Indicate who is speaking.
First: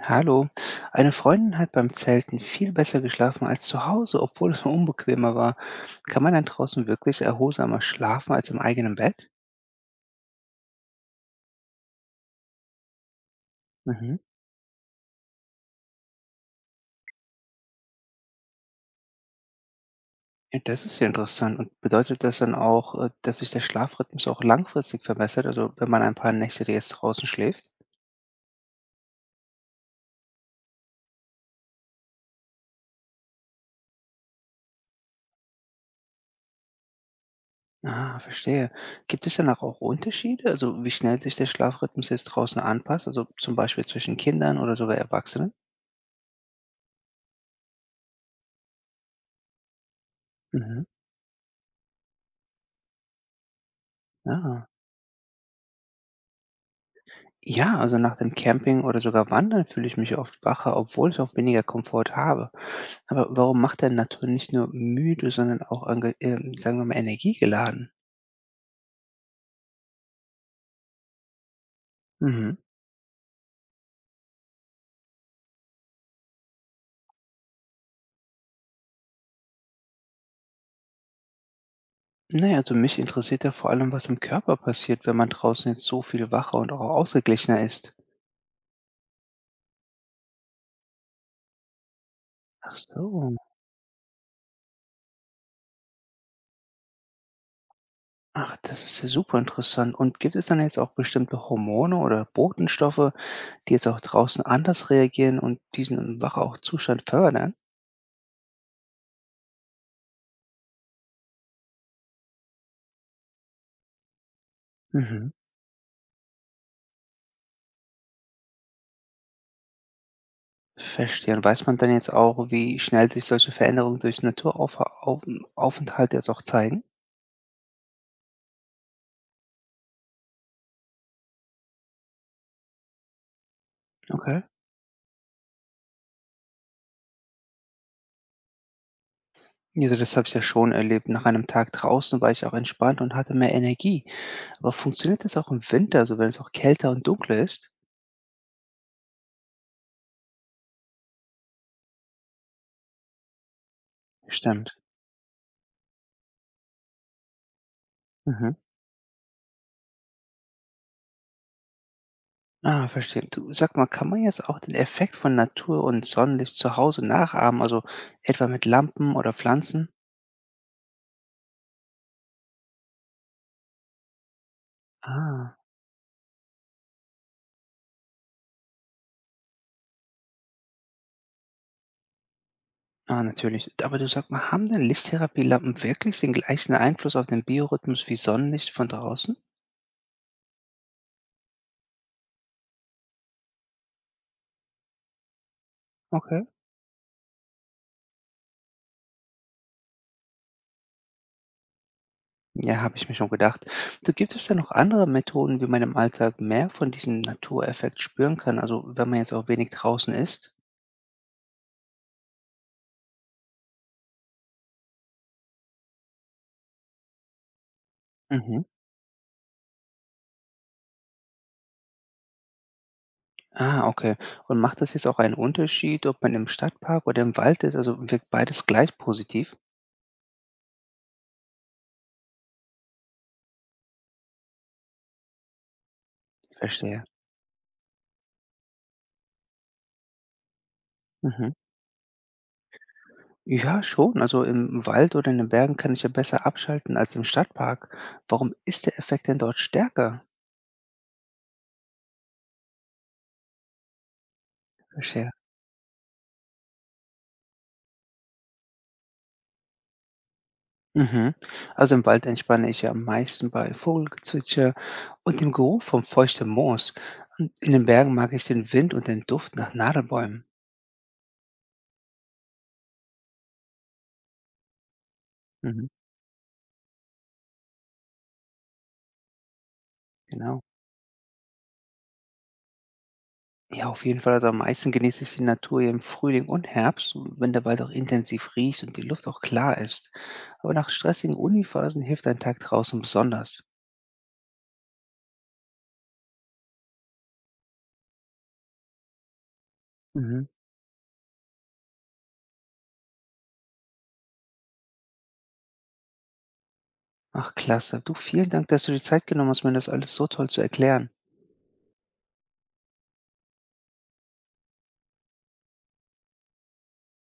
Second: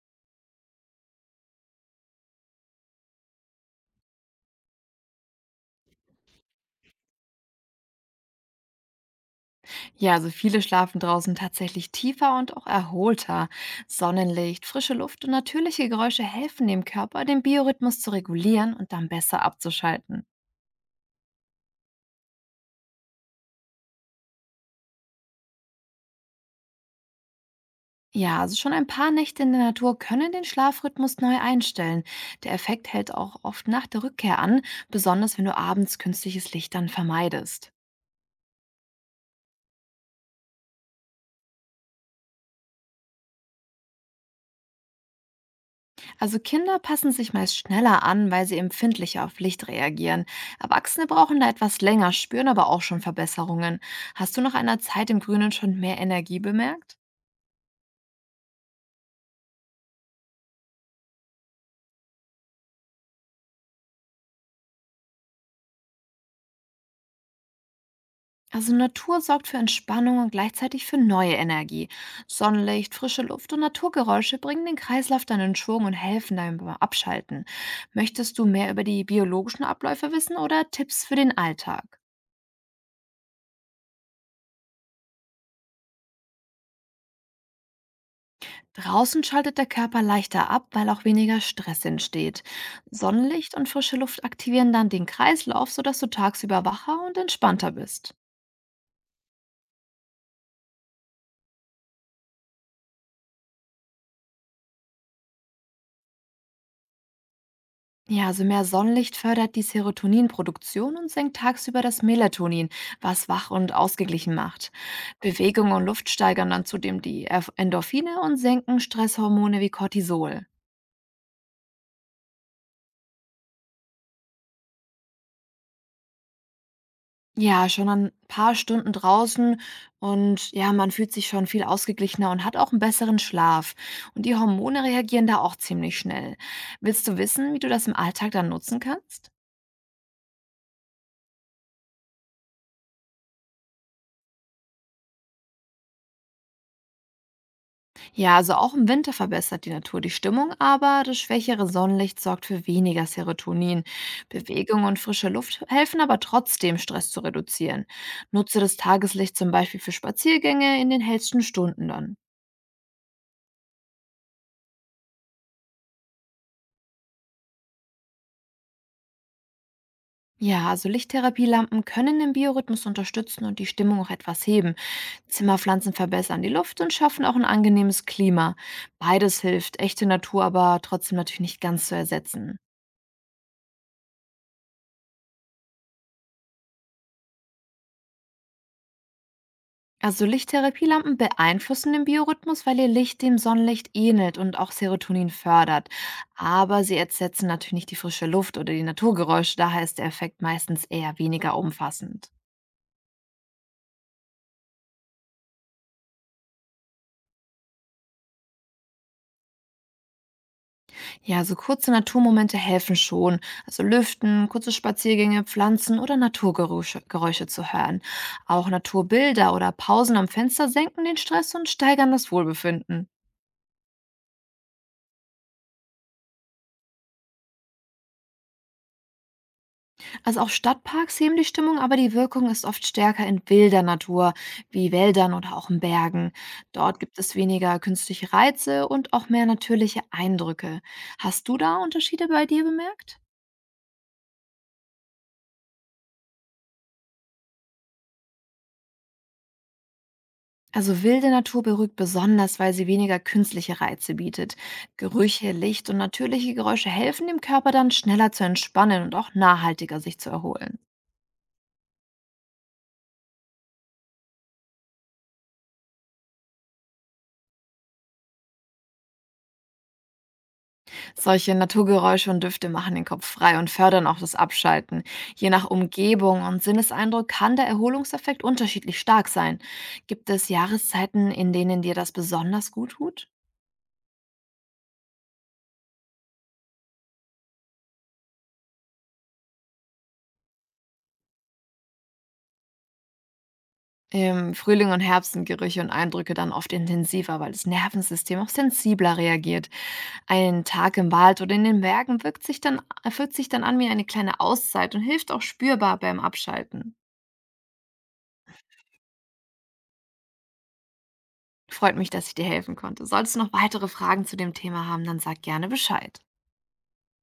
Speaker 1: Hallo. Eine Freundin hat beim Zelten viel besser geschlafen als zu Hause, obwohl es unbequemer war. Kann man dann draußen wirklich erholsamer schlafen als im eigenen Bett?
Speaker 2: Ja, also viele schlafen draußen tatsächlich tiefer und auch erholter.
Speaker 1: Mhm.
Speaker 2: Sonnenlicht, frische Luft und natürliche Geräusche helfen dem Körper, den Biorhythmus zu regulieren und dann besser abzuschalten.
Speaker 1: Ja, das ist ja interessant. Und bedeutet das dann auch, dass sich der Schlafrhythmus auch langfristig verbessert, also wenn man ein paar Nächte jetzt draußen schläft?
Speaker 2: Ja, also schon ein paar Nächte in der Natur können den Schlafrhythmus neu einstellen. Der Effekt hält auch oft nach der Rückkehr an, besonders wenn du abends künstliches Licht dann vermeidest.
Speaker 1: Ah, verstehe. Gibt es danach auch Unterschiede? Also wie schnell sich der Schlafrhythmus jetzt draußen anpasst? Also zum Beispiel zwischen Kindern oder sogar Erwachsenen?
Speaker 2: Also Kinder passen sich meist schneller an, weil sie empfindlicher auf Licht reagieren.
Speaker 1: Mhm.
Speaker 2: Erwachsene brauchen da etwas länger, spüren aber auch schon Verbesserungen. Hast du nach
Speaker 1: Ja.
Speaker 2: einer Zeit im Grünen schon mehr Energie bemerkt?
Speaker 1: Ja, also nach dem Camping oder sogar Wandern fühle ich mich oft wacher, obwohl ich auch weniger Komfort habe. Aber warum macht denn Natur nicht nur müde, sondern auch, ange sagen wir mal, energiegeladen?
Speaker 2: Also Natur sorgt für Entspannung und gleichzeitig für neue Energie.
Speaker 1: Mhm.
Speaker 2: Sonnenlicht, frische Luft und Naturgeräusche bringen den Kreislauf dann in Schwung und helfen deinem beim Abschalten. Möchtest du mehr über die biologischen Abläufe wissen oder Tipps für den Alltag?
Speaker 1: Naja, also mich interessiert ja vor allem, was im Körper passiert, wenn man draußen jetzt so viel wacher und auch ausgeglichener ist.
Speaker 2: Draußen schaltet der Körper leichter ab, weil auch weniger Stress entsteht.
Speaker 1: Ach so.
Speaker 2: Sonnenlicht und frische Luft aktivieren dann den Kreislauf, sodass du tagsüber wacher und entspannter bist.
Speaker 1: Ach, das ist ja super interessant. Und gibt es dann jetzt auch bestimmte Hormone oder Botenstoffe, die jetzt auch draußen anders reagieren und diesen wacher auch Zustand fördern?
Speaker 2: Ja, also mehr Sonnenlicht fördert die Serotoninproduktion und senkt tagsüber das Melatonin, was wach und ausgeglichen macht.
Speaker 1: Mhm.
Speaker 2: Bewegung und Luft steigern dann zudem die Endorphine und senken Stresshormone wie Cortisol.
Speaker 1: Verstehe. Und weiß man dann jetzt auch, wie schnell sich solche Veränderungen durch Naturaufenthalt jetzt auch zeigen?
Speaker 2: Ja, schon ein paar Stunden draußen und ja, man fühlt sich schon viel ausgeglichener und hat auch einen besseren Schlaf. Und die
Speaker 1: Okay.
Speaker 2: Hormone reagieren da auch ziemlich schnell. Willst du wissen, wie du das im Alltag dann nutzen kannst?
Speaker 1: Also das habe ich ja schon erlebt. Nach einem Tag draußen war ich auch entspannt und hatte mehr Energie. Aber funktioniert das auch im Winter, so wenn es auch kälter und dunkler ist?
Speaker 2: Ja, also auch im Winter verbessert die Natur die Stimmung, aber das schwächere Sonnenlicht sorgt für weniger Serotonin.
Speaker 1: Stimmt.
Speaker 2: Bewegung und frische Luft helfen aber trotzdem, Stress zu reduzieren.
Speaker 1: Mhm.
Speaker 2: Nutze das Tageslicht zum Beispiel für Spaziergänge in den hellsten Stunden dann.
Speaker 1: Ah, verstehe. Du, sag mal, kann man jetzt auch den Effekt von Natur und Sonnenlicht zu Hause nachahmen, also etwa mit Lampen oder Pflanzen?
Speaker 2: Ja, also Lichttherapielampen können den Biorhythmus unterstützen und die Stimmung auch etwas heben.
Speaker 1: Ah.
Speaker 2: Zimmerpflanzen verbessern die Luft und schaffen auch ein angenehmes Klima. Beides hilft, echte Natur aber trotzdem natürlich nicht ganz zu ersetzen.
Speaker 1: Ah, natürlich. Aber du sag mal, haben denn Lichttherapielampen wirklich den gleichen Einfluss auf den Biorhythmus wie Sonnenlicht von draußen?
Speaker 2: Also Lichttherapielampen beeinflussen den Biorhythmus, weil ihr Licht dem Sonnenlicht ähnelt und auch Serotonin fördert.
Speaker 1: Okay.
Speaker 2: Aber sie ersetzen natürlich nicht die frische Luft oder die Naturgeräusche, daher ist der Effekt meistens eher weniger umfassend.
Speaker 1: Ja, habe ich mir schon gedacht. Du, gibt es da noch andere Methoden, wie man im Alltag mehr von diesem Natureffekt spüren kann? Also wenn man jetzt auch wenig draußen ist?
Speaker 2: Ja, so kurze Naturmomente helfen schon. Also Lüften, kurze Spaziergänge, Pflanzen oder Naturgeräusche Geräusche zu hören.
Speaker 1: Mhm.
Speaker 2: Auch Naturbilder oder Pausen am Fenster senken den Stress und steigern das Wohlbefinden.
Speaker 1: Ah, okay. Und macht das jetzt auch einen Unterschied, ob man im Stadtpark oder im Wald ist? Also wirkt beides gleich positiv?
Speaker 2: Also auch Stadtparks heben die Stimmung, aber die Wirkung ist oft stärker in wilder Natur, wie Wäldern oder auch in Bergen. Dort
Speaker 1: Verstehe.
Speaker 2: gibt es weniger künstliche Reize und auch mehr natürliche Eindrücke. Hast
Speaker 1: Mhm.
Speaker 2: du da Unterschiede bei dir bemerkt?
Speaker 1: Ja, schon. Also im Wald oder in den Bergen kann ich ja besser abschalten als im Stadtpark. Warum ist der Effekt denn dort stärker?
Speaker 2: Also wilde Natur beruhigt besonders, weil sie weniger künstliche Reize bietet.
Speaker 1: Verstehe.
Speaker 2: Gerüche, Licht und natürliche Geräusche helfen dem Körper dann schneller zu entspannen und auch nachhaltiger sich zu erholen.
Speaker 1: Mhm. Also im Wald entspanne ich ja am meisten bei Vogelgezwitscher und dem Geruch vom feuchten Moos. Und in den Bergen mag ich den Wind und den Duft nach Nadelbäumen.
Speaker 2: Solche Naturgeräusche und Düfte machen den Kopf frei und fördern auch das Abschalten. Je nach
Speaker 1: Mhm.
Speaker 2: Umgebung und Sinneseindruck kann der Erholungseffekt unterschiedlich stark sein. Gibt es
Speaker 1: Genau.
Speaker 2: Jahreszeiten, in denen dir das besonders gut tut?
Speaker 1: Ja, auf jeden Fall. Also am meisten genieße ich die Natur hier im Frühling und Herbst, wenn der Wald auch intensiv riecht und die Luft auch klar ist. Aber nach stressigen Uniphasen hilft ein Tag draußen besonders.
Speaker 2: Im Frühling und Herbst sind Gerüche und Eindrücke dann oft intensiver, weil das Nervensystem auch sensibler reagiert.
Speaker 1: Mhm.
Speaker 2: Ein Tag im Wald oder in den Bergen wirkt sich fühlt sich dann an wie eine kleine Auszeit und hilft auch spürbar beim Abschalten.
Speaker 1: Ach klasse. Du, vielen Dank, dass du dir Zeit genommen hast, mir das alles so toll zu erklären.
Speaker 2: Freut mich, dass ich dir helfen konnte. Solltest du noch weitere Fragen zu dem Thema haben, dann sag gerne Bescheid.